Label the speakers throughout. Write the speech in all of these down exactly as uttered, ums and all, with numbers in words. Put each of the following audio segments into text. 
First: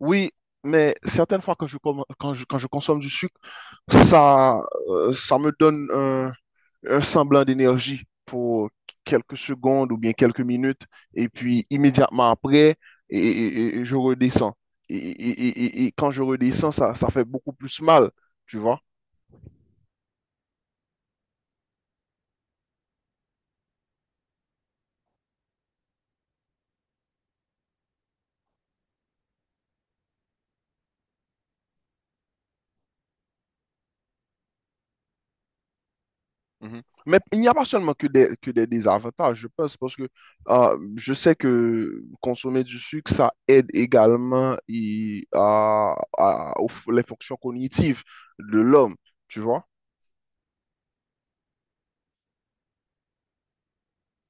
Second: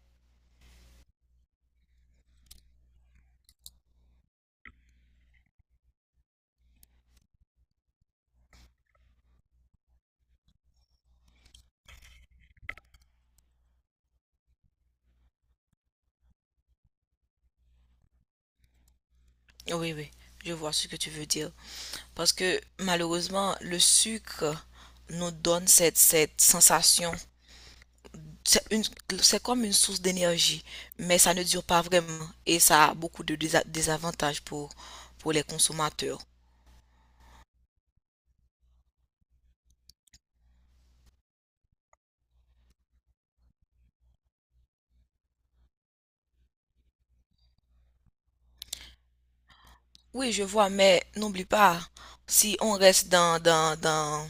Speaker 1: Oui, mais certaines fois quand je, com- quand je, quand je consomme du sucre, ça, euh, ça me donne un, un semblant d'énergie pour quelques secondes ou bien quelques minutes, et puis immédiatement après, et, et- et je redescends. Et, et- et- et- et quand je redescends, ça, ça fait beaucoup plus mal, tu vois?
Speaker 2: Oui, oui, je vois ce que tu veux dire. Parce que malheureusement, le sucre nous donne cette, cette sensation. C'est une, c'est comme une source d'énergie, mais ça ne dure pas vraiment et ça a beaucoup de désa- désavantages pour, pour les consommateurs.
Speaker 1: Mhm. Mais il n'y a pas seulement que des, que des désavantages, je pense, parce que euh, je sais que consommer du sucre, ça aide également et, à, à- aux f- les fonctions cognitives de l'homme, tu vois?
Speaker 2: Oui, je vois, mais n'oublie pas, si on reste dans, dans, dans,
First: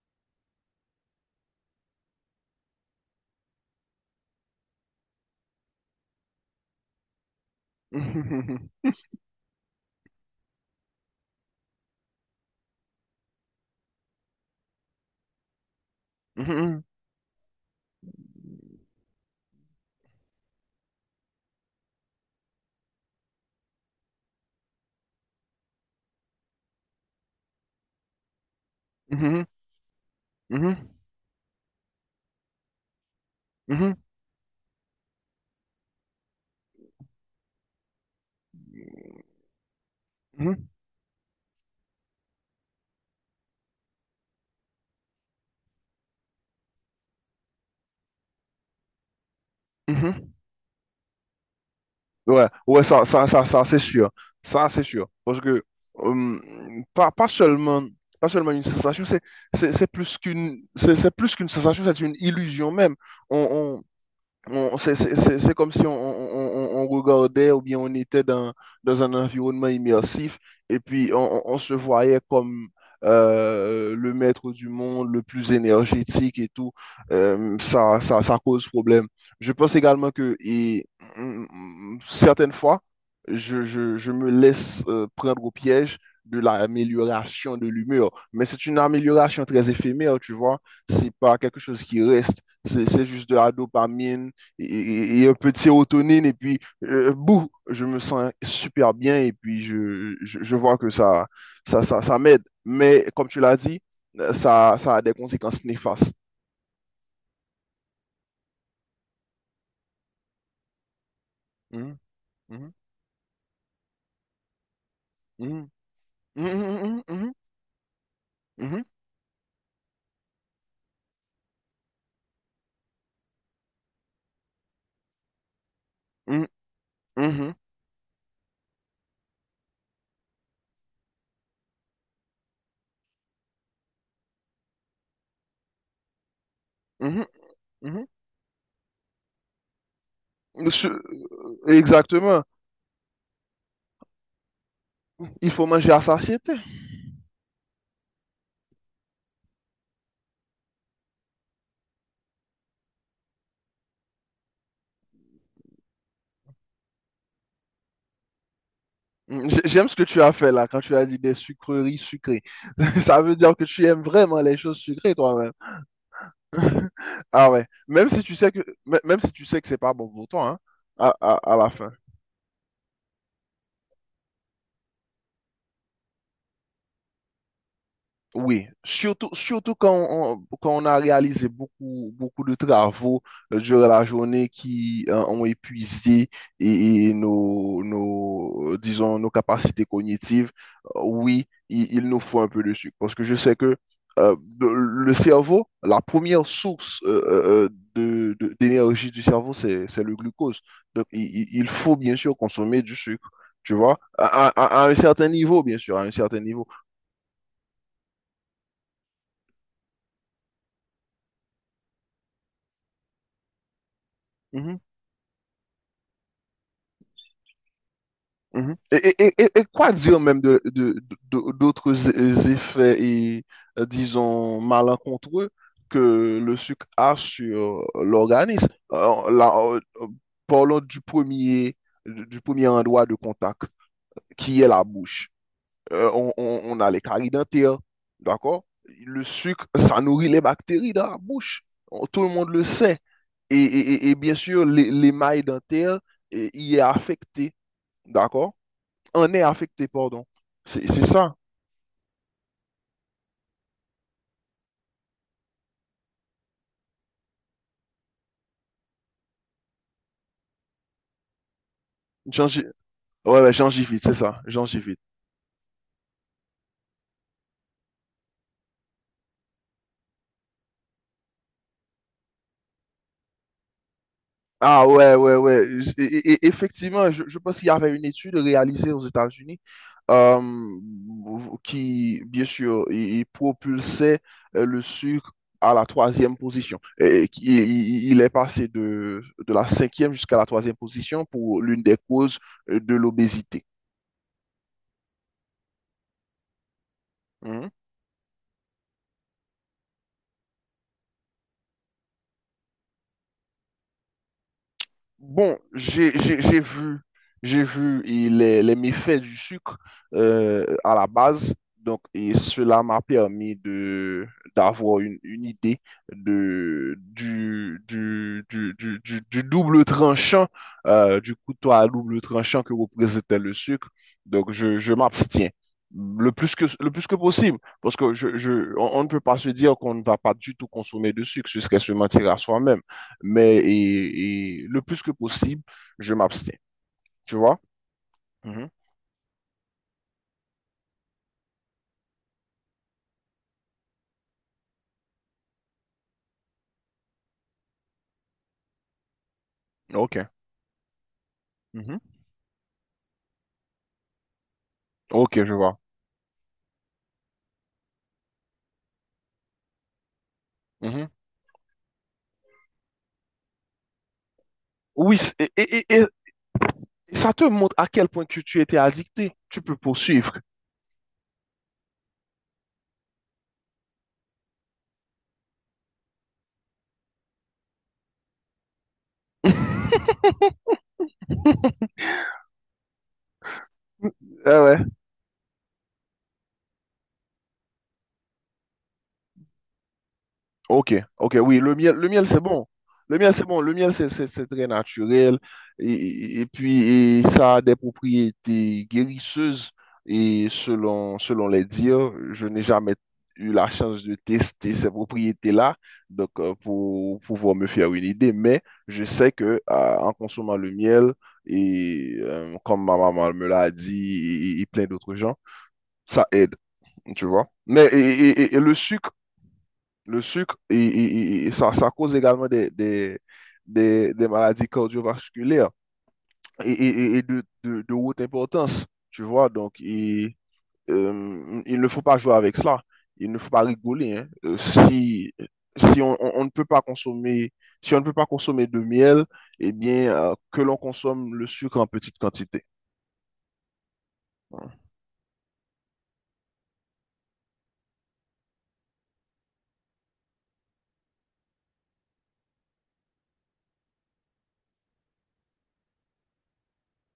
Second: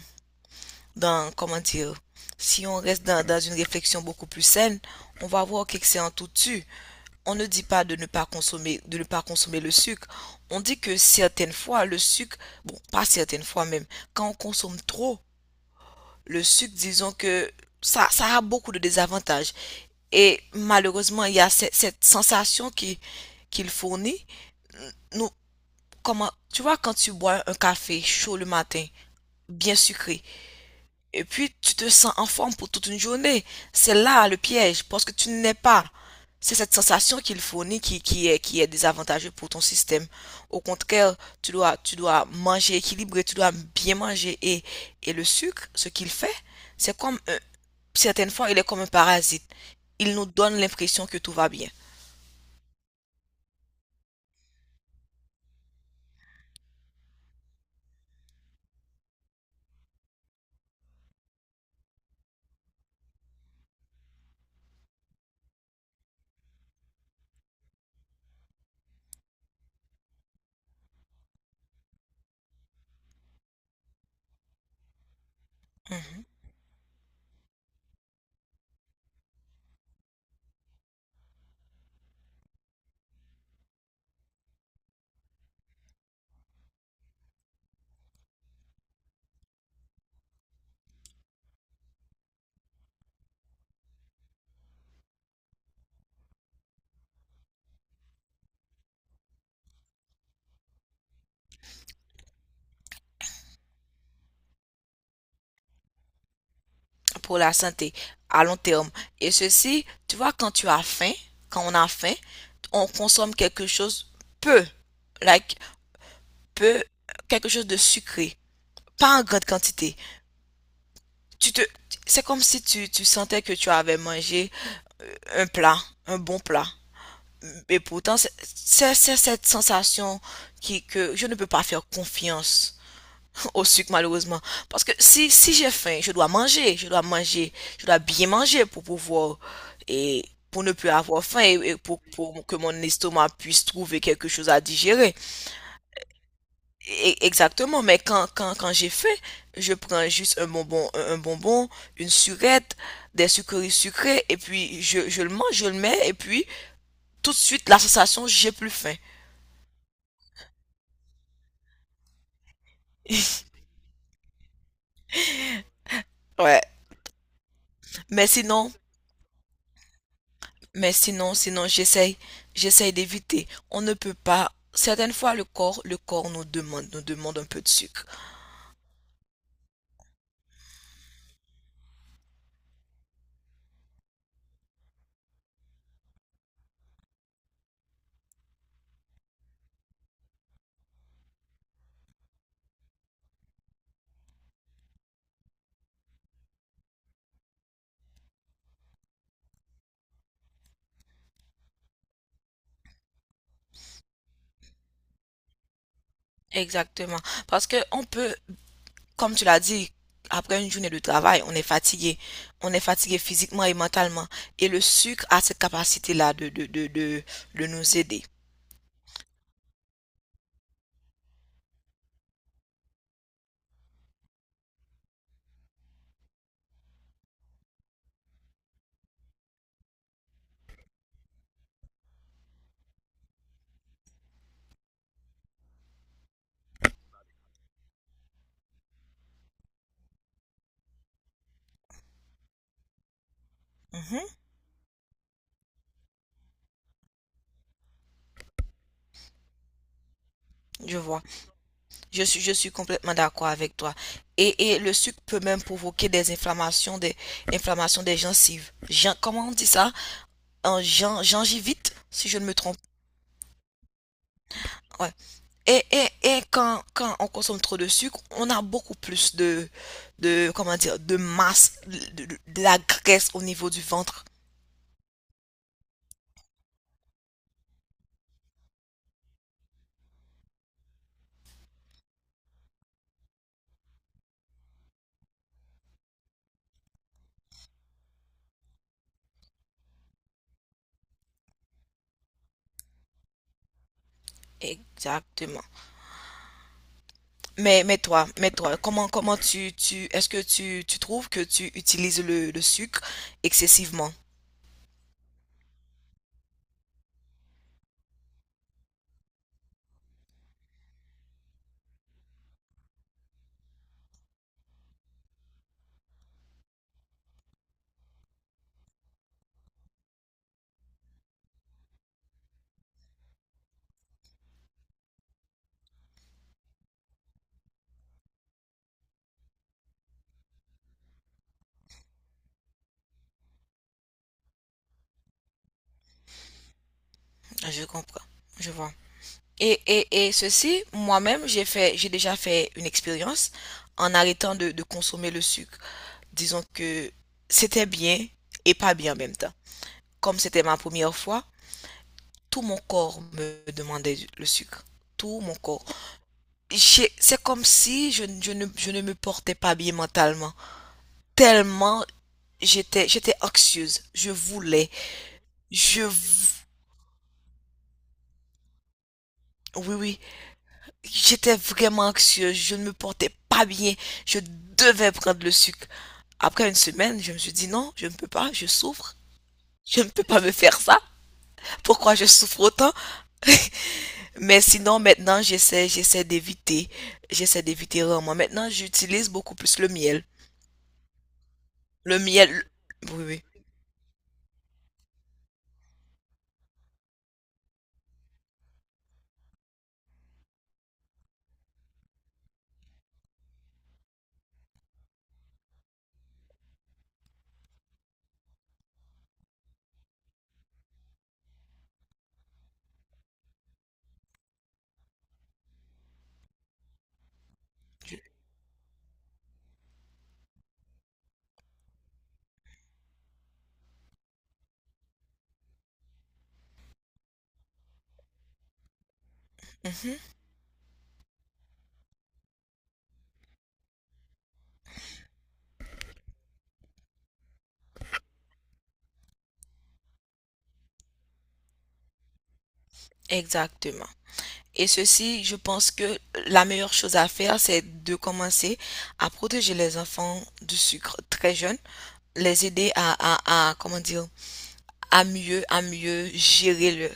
Speaker 2: dans, comment dire, si on reste dans, dans une réflexion beaucoup plus saine, on va voir qu'excès en tout tue. On ne dit pas de ne pas consommer, de ne pas consommer le sucre. On dit que certaines fois, le sucre, bon, pas certaines fois même, quand on consomme trop le sucre,
Speaker 1: Mhm,
Speaker 2: disons que ça, ça a beaucoup de désavantages. Et malheureusement, il y a cette, cette sensation qui, qu'il fournit. Nous, comment, tu vois, quand tu bois un café chaud le matin,
Speaker 1: mhm,
Speaker 2: bien sucré,
Speaker 1: mhm, mhm,
Speaker 2: et puis, tu te sens en forme pour toute une journée. C'est là le piège, parce que tu n'es pas. C'est cette sensation qu'il fournit qui, qui est, qui est désavantageuse pour ton système.
Speaker 1: mhm, mhm,
Speaker 2: Au
Speaker 1: mhm,
Speaker 2: contraire, tu dois, tu dois manger équilibré, tu dois bien manger. Et, et le sucre, ce qu'il fait, c'est comme, un- certaines fois, il est comme un parasite.
Speaker 1: mhm,
Speaker 2: Il nous
Speaker 1: mhm.
Speaker 2: donne l'impression que tout va bien.
Speaker 1: Ouais, ouais, ça, ça, ça, ça, c'est sûr. Ça, c'est sûr. Parce que hum, pas, pas seulement, pas seulement une sensation, c'est, c'est, c'est plus qu'une, c'est, c'est plus qu'une sensation, c'est une illusion même. On, on- C'est c'est- c'est- c'est comme si on, on- on- on regardait ou bien on était dans, dans un environnement immersif et puis on, on- on se voyait comme euh, le maître du monde, le plus
Speaker 2: Mhm.
Speaker 1: énergétique et tout. Euh, ça, ça, ça cause problème. Je pense également que et, mm, mm, certaines fois, je, je- je me laisse euh, prendre au piège de l'amélioration de l'humeur. Mais c'est une amélioration très éphémère, tu vois. C'est pas quelque chose qui reste. C'est c'est juste de la dopamine et, et un peu de sérotonine, et puis, euh, bouh, je me sens super bien, et puis je, je, je vois que ça, ça, ça, ça m'aide. Mais comme tu l'as dit, euh, ça, ça a des conséquences néfastes.
Speaker 2: Pour la santé, à long terme. Et ceci, tu vois, quand tu as faim, quand on a
Speaker 1: Mhm,
Speaker 2: faim,
Speaker 1: mhm,
Speaker 2: on consomme quelque chose peu. Like,
Speaker 1: mhm,
Speaker 2: peu
Speaker 1: mhm,
Speaker 2: quelque chose de sucré,
Speaker 1: mhm,
Speaker 2: pas en grande quantité. Tu te, c'est comme si tu, tu sentais que tu avais mangé euh, un plat, un bon
Speaker 1: mhm,
Speaker 2: plat.
Speaker 1: mhm, mhm,
Speaker 2: Et pourtant, c'est c'est- c'est cette sensation qui, que je ne peux pas faire confiance au sucre, malheureusement. Parce que si, si j'ai faim, je dois manger, je dois
Speaker 1: mhm, mhm,
Speaker 2: manger, je dois
Speaker 1: mhm.
Speaker 2: bien manger pour pouvoir, et pour ne plus
Speaker 1: Monsieur-
Speaker 2: avoir faim et, et pour,
Speaker 1: Exactement.
Speaker 2: pour que mon estomac puisse trouver quelque chose à digérer.
Speaker 1: Il faut manger à satiété.
Speaker 2: E- Exactement, mais quand, quand, quand j'ai faim, je prends juste un bonbon, un un bonbon, une surette, des sucreries sucrées, et puis je, je le mange, je le mets, et puis tout de suite, la sensation, j'ai plus faim.
Speaker 1: J- J'aime ce que tu as fait là, quand tu as dit des sucreries sucrées. Ça veut dire que tu aimes vraiment les choses sucrées toi-même.
Speaker 2: Ouais.
Speaker 1: Ah ouais, même si
Speaker 2: Mais
Speaker 1: tu sais que,
Speaker 2: sinon,
Speaker 1: mê- même si tu sais que c'est pas bon pour toi, hein,
Speaker 2: mais
Speaker 1: à,
Speaker 2: sinon,
Speaker 1: à, à
Speaker 2: sinon,
Speaker 1: la fin.
Speaker 2: j'essaye, j'essaye d'éviter. On ne peut pas. Certaines fois, le corps, le corps nous demande, nous demande un peu de sucre.
Speaker 1: Oui, surtout, surtout quand on, quand on a réalisé beaucoup, beaucoup de travaux euh, durant la journée qui euh, ont épuisé et, et nos, nos, euh, disons, nos capacités cognitives, euh, oui, il, il nous faut un peu de sucre. Parce que je sais que euh, de- le cerveau, la première source euh, euh, euh, de, de- d'énergie du cerveau, c'est, c'est le glucose. Donc, il, il- il faut bien sûr consommer du sucre, tu vois, à, à- à un certain niveau, bien sûr, à un certain niveau.
Speaker 2: Exactement. Parce que on peut, comme tu l'as dit, après une journée de travail, on est fatigué. On est fatigué physiquement et mentalement. Et le sucre a cette capacité-là de, de, de, de, de nous aider.
Speaker 1: Mhm. Et, et- et- et quoi dire même de, de- de- d'autres é- effets et, euh, disons, malencontreux que le sucre a sur euh, l'organisme? Euh, là, euh, euh, parlons du premier, du premier endroit de contact, qui est la bouche. Euh, on, on- on a les caries dentaires, d'accord? Le sucre, ça nourrit les bactéries dans la bouche. On- Tout le monde le sait. Et, et- et- et
Speaker 2: Mhm,
Speaker 1: bien sûr, les- l'émail dentaire eh, y est affecté, d'accord? On est affecté, pardon. C'est
Speaker 2: je
Speaker 1: c'est
Speaker 2: vois.
Speaker 1: ça.
Speaker 2: Je suis, je suis complètement d'accord avec toi. Et, et le sucre peut même provoquer des inflammations des, inflammations des gencives. Gen- comment on dit ça? Un gen- gingivite, si je ne me
Speaker 1: Gingi-
Speaker 2: trompe.
Speaker 1: Ouais, ouais, gingivite, c'est ça, gingivite.
Speaker 2: Ouais. Et, et, et quand, quand on consomme trop de sucre, on a beaucoup plus de, de comment dire, de masse, de, de- de la graisse au niveau du ventre.
Speaker 1: Ah ouais, ouais, ouais. J- Et, et- effectivement, je, je pense qu'il y avait une étude réalisée aux États-Unis, euh, qui, bien sûr, il, il propulsait euh, le sucre à la troisième position. Et, qui- il, il est passé de, de la cinquième jusqu'à la troisième position pour l'une des causes euh, de l'obésité.
Speaker 2: Exactement.
Speaker 1: Hein?
Speaker 2: Mais, mais toi, mais toi, comment, comment tu, tu, est-ce que tu, tu trouves que tu utilises le, le sucre excessivement?
Speaker 1: Bon, j'ai j'ai- j'ai vu, j'ai vu et les, les méfaits du sucre euh, à la base. Donc, et cela m'a permis de d'avoir une, une idée de, du, du, du, du, du- du double tranchant, euh, du couteau à double tranchant que représentait le sucre. Donc, je, je m'abstiens le plus que, le plus que possible, parce que je, je, on, on ne peut pas se dire qu'on ne va pas du tout consommer de sucre, ce serait se mentir à soi-même, mais et, et le plus que possible, je m'abstiens. Tu vois?
Speaker 2: Je comprends.
Speaker 1: Mhm.
Speaker 2: Je vois. Et, et, et ceci, moi-même, j'ai fait, j'ai déjà fait une expérience en arrêtant de, de consommer le sucre. Disons que c'était bien et pas bien en même temps.
Speaker 1: Ok.
Speaker 2: Comme c'était ma première fois,
Speaker 1: Mhm.
Speaker 2: tout mon corps me demandait le sucre. Tout
Speaker 1: Ok, je
Speaker 2: mon
Speaker 1: vois.
Speaker 2: corps. C'est comme si je, je ne, je ne me portais pas bien mentalement.
Speaker 1: Mhm.
Speaker 2: Tellement j'étais, j'étais anxieuse. Je voulais.
Speaker 1: Oui, c- et, et-
Speaker 2: Je,
Speaker 1: et- et ça te montre à quel point que tu étais addicté. Tu peux
Speaker 2: oui, oui.
Speaker 1: poursuivre.
Speaker 2: J'étais vraiment anxieuse. Je ne me portais pas bien. Je devais prendre le sucre. Après une semaine, je me suis dit non, je ne peux pas. Je souffre. Je ne peux pas me faire ça. Pourquoi je souffre autant?
Speaker 1: Ah
Speaker 2: Mais
Speaker 1: ouais.
Speaker 2: sinon, maintenant, j'essaie, j'essaie d'éviter, j'essaie d'éviter rarement. Maintenant, j'utilise beaucoup plus le miel.
Speaker 1: Ok, ok, oui, le miel, le
Speaker 2: Le
Speaker 1: miel c'est
Speaker 2: miel,
Speaker 1: bon. Le
Speaker 2: oui,
Speaker 1: miel
Speaker 2: oui.
Speaker 1: c'est bon, le miel c'est c'est- c'est très naturel et, et- et puis et ça a des propriétés guérisseuses et selon, selon les dires, je n'ai jamais eu la chance de tester ces propriétés-là donc euh, pour pouvoir me faire une idée, mais je sais que euh, en consommant le miel et euh, comme ma maman me l'a dit et, et- et plein d'autres gens, ça aide, tu vois. Mais et et- et- et le sucre, le sucre, il- il- il- ça, ça cause également des, des, des, des maladies cardiovasculaires et, et- et de, de, de haute importance, tu vois. Donc,
Speaker 2: Mhm,
Speaker 1: il, euh, il ne faut pas jouer avec cela. Il ne faut pas rigoler, hein. Euh, Si, si on, on- on ne peut pas consommer, si on ne peut pas consommer de miel, eh bien, euh, que l'on consomme le sucre en petite quantité.
Speaker 2: exactement. Et ceci, je pense que la meilleure chose à faire, c'est de commencer à protéger les enfants du sucre très jeunes, les aider à, à, à, comment dire, à mieux, à mieux gérer le,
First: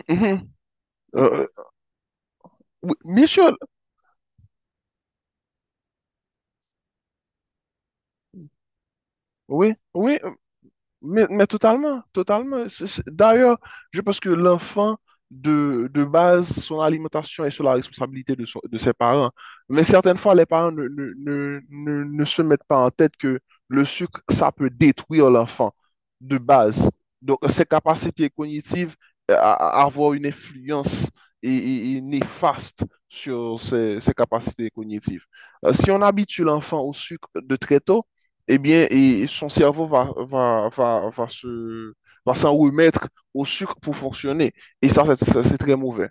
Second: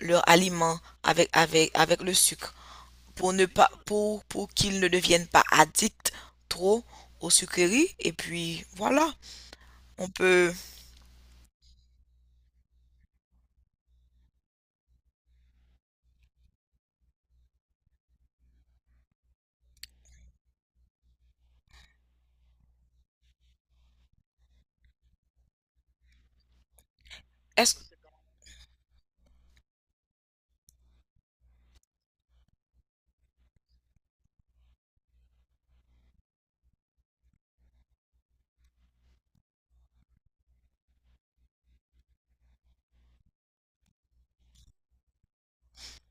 Speaker 2: leur aliment avec,
Speaker 1: Euh,
Speaker 2: avec, avec le sucre
Speaker 1: oui, bien
Speaker 2: pour ne
Speaker 1: sûr,
Speaker 2: pas pour, pour qu'ils ne deviennent pas addicts trop aux sucreries et puis voilà
Speaker 1: oui,
Speaker 2: on
Speaker 1: oui.
Speaker 2: peut
Speaker 1: Mais, mais totalement, totalement. C'est- c'est- D'ailleurs, je pense que l'enfant, de, de base, son alimentation est sur la responsabilité de, son- de ses parents. Mais certaines fois, les parents ne, ne, ne, ne- ne se mettent pas en tête que le sucre, ça peut détruire l'enfant de base. Donc, ses
Speaker 2: est-ce
Speaker 1: capacités cognitives euh, à, à avoir une influence et, et- et néfaste sur ses, ses capacités cognitives. Euh, si on habitue l'enfant au sucre de très tôt, eh bien, et son cerveau va, va, va, va se, va s'en remettre au sucre pour fonctionner. Et ça, c'est ça, c'est très mauvais.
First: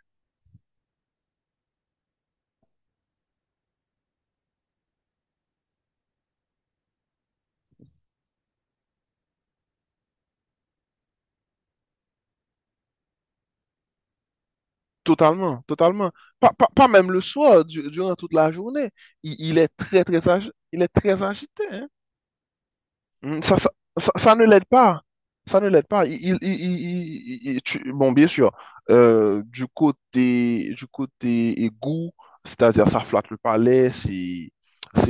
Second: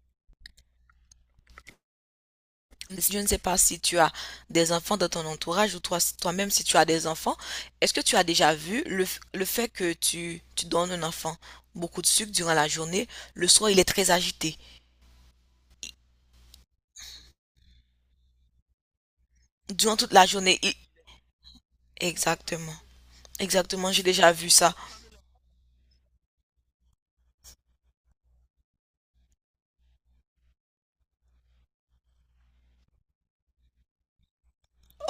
Speaker 2: je ne sais pas si tu as des enfants dans ton entourage ou toi toi-même si tu as des enfants, est-ce que tu as déjà vu le, le fait que tu tu donnes un enfant beaucoup de sucre durant la journée, le soir il est très agité
Speaker 1: Totalement, totalement. Pas, pas, pas même le soir, du- durant toute la journée. Il, il est
Speaker 2: durant
Speaker 1: très,
Speaker 2: toute
Speaker 1: très,
Speaker 2: la
Speaker 1: agi-
Speaker 2: journée il-
Speaker 1: il est très agité, hein.
Speaker 2: Exactement,
Speaker 1: Mm, Ça, ça,
Speaker 2: exactement, j'ai
Speaker 1: ça,
Speaker 2: déjà
Speaker 1: Ça ne
Speaker 2: vu
Speaker 1: l'aide
Speaker 2: ça.
Speaker 1: pas. Ça ne l'aide pas. Il, il- il- il- il- il- tu- bon, bien sûr, euh, du côté, du côté égout, c'est-à-dire ça flatte le palais, c'est,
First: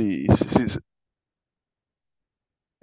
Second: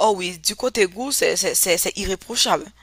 Speaker 2: Oh oui, du
Speaker 1: c'est- c'est-
Speaker 2: côté goût c'est c'est c'est- c'est irréprochable.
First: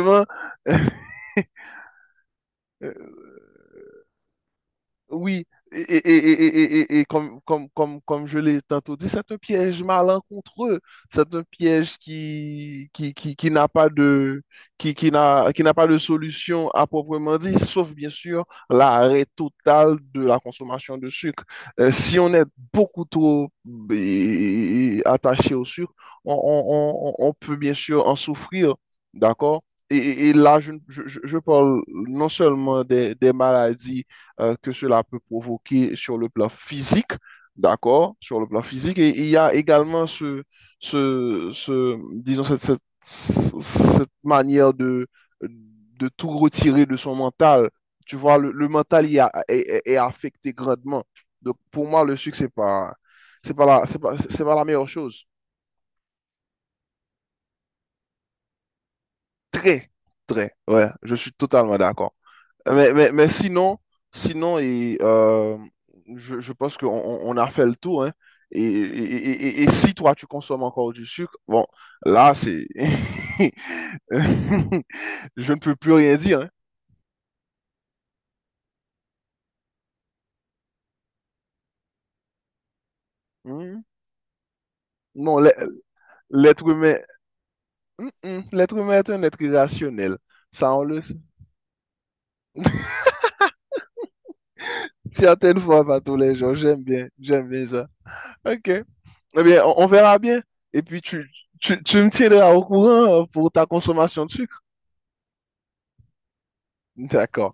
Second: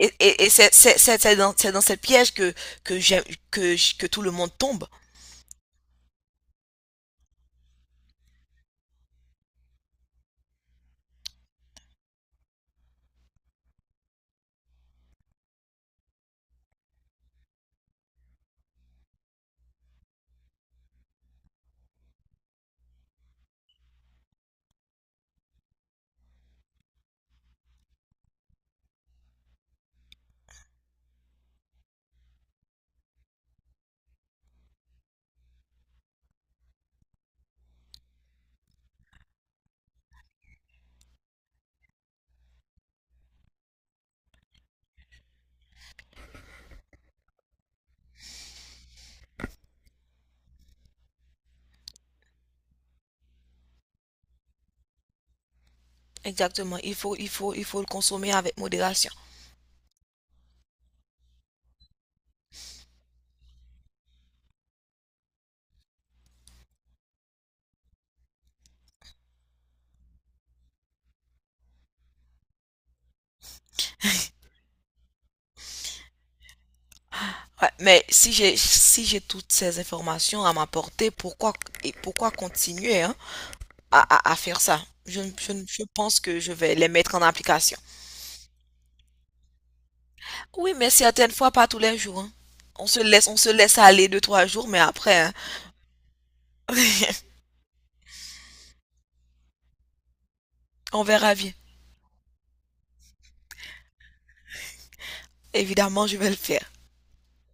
Speaker 2: Et, et, et c'est, c'est, c'est, c'est dans, c'est dans cette piège que, que, j'aime- que, j- que tout le monde tombe.
Speaker 1: Oui, et, et- et- et- et- et- et comme, comme, comme, comme je l'ai tantôt dit, c'est un piège malencontreux. C'est un piège qui, qui, qui, qui n'a pas de, qui, qui n'a, qui n'a pas de solution à proprement dit, sauf bien sûr l'arrêt total de la consommation de sucre. Euh, si on est beaucoup trop eh, attaché au sucre, on, on- on- on peut bien sûr en souffrir, d'accord? Et, et- et là, je, je, je- je parle non seulement des des maladies, euh, que cela peut provoquer sur le plan physique, d'accord, sur le plan physique. Et il y a également ce, ce, ce, disons, cette, cette, cette manière de, de tout retirer de son mental. Tu vois, le, le mental il a- est, est- est affecté grandement. Donc, pour moi, le sucre, c'est pas, c'est pas la, c'est pas, c'est pas la meilleure chose.
Speaker 2: Exactement. Il faut, il faut, il faut le consommer avec modération.
Speaker 1: Très, très, ouais, je suis totalement d'accord. Mais, mais, mais sinon, sinon et, euh, je, je pense qu'on on- on a fait le tour, hein. Et, et- et- et- et si toi, tu consommes encore du sucre, bon, là, c'est... Je ne peux plus rien dire, hein.
Speaker 2: Ouais, mais si j'ai, si j'ai toutes ces informations à m'apporter, pourquoi, et pourquoi continuer, hein,
Speaker 1: Hmm.
Speaker 2: à, à, à faire ça? Je, ne-
Speaker 1: Non,
Speaker 2: je,
Speaker 1: l'e-
Speaker 2: ne- Je pense que je
Speaker 1: L'être
Speaker 2: vais les
Speaker 1: humain...
Speaker 2: mettre en application.
Speaker 1: Hmm, hmm. L'être humain est un être irrationnel.
Speaker 2: Oui,
Speaker 1: Ça, on
Speaker 2: mais
Speaker 1: le sait.
Speaker 2: certaines fois, pas tous les jours, hein. On se laisse, on se laisse aller deux, trois jours, mais après, hein,
Speaker 1: Certaines fois, pas tous les jours. J'aime bien, j'aime bien ça. OK. Eh bien, on, on verra bien. Et puis,
Speaker 2: on
Speaker 1: tu,
Speaker 2: verra bien.
Speaker 1: tu, tu me tiendras au courant pour ta consommation de sucre.
Speaker 2: Évidemment, je vais le faire.
Speaker 1: D'accord.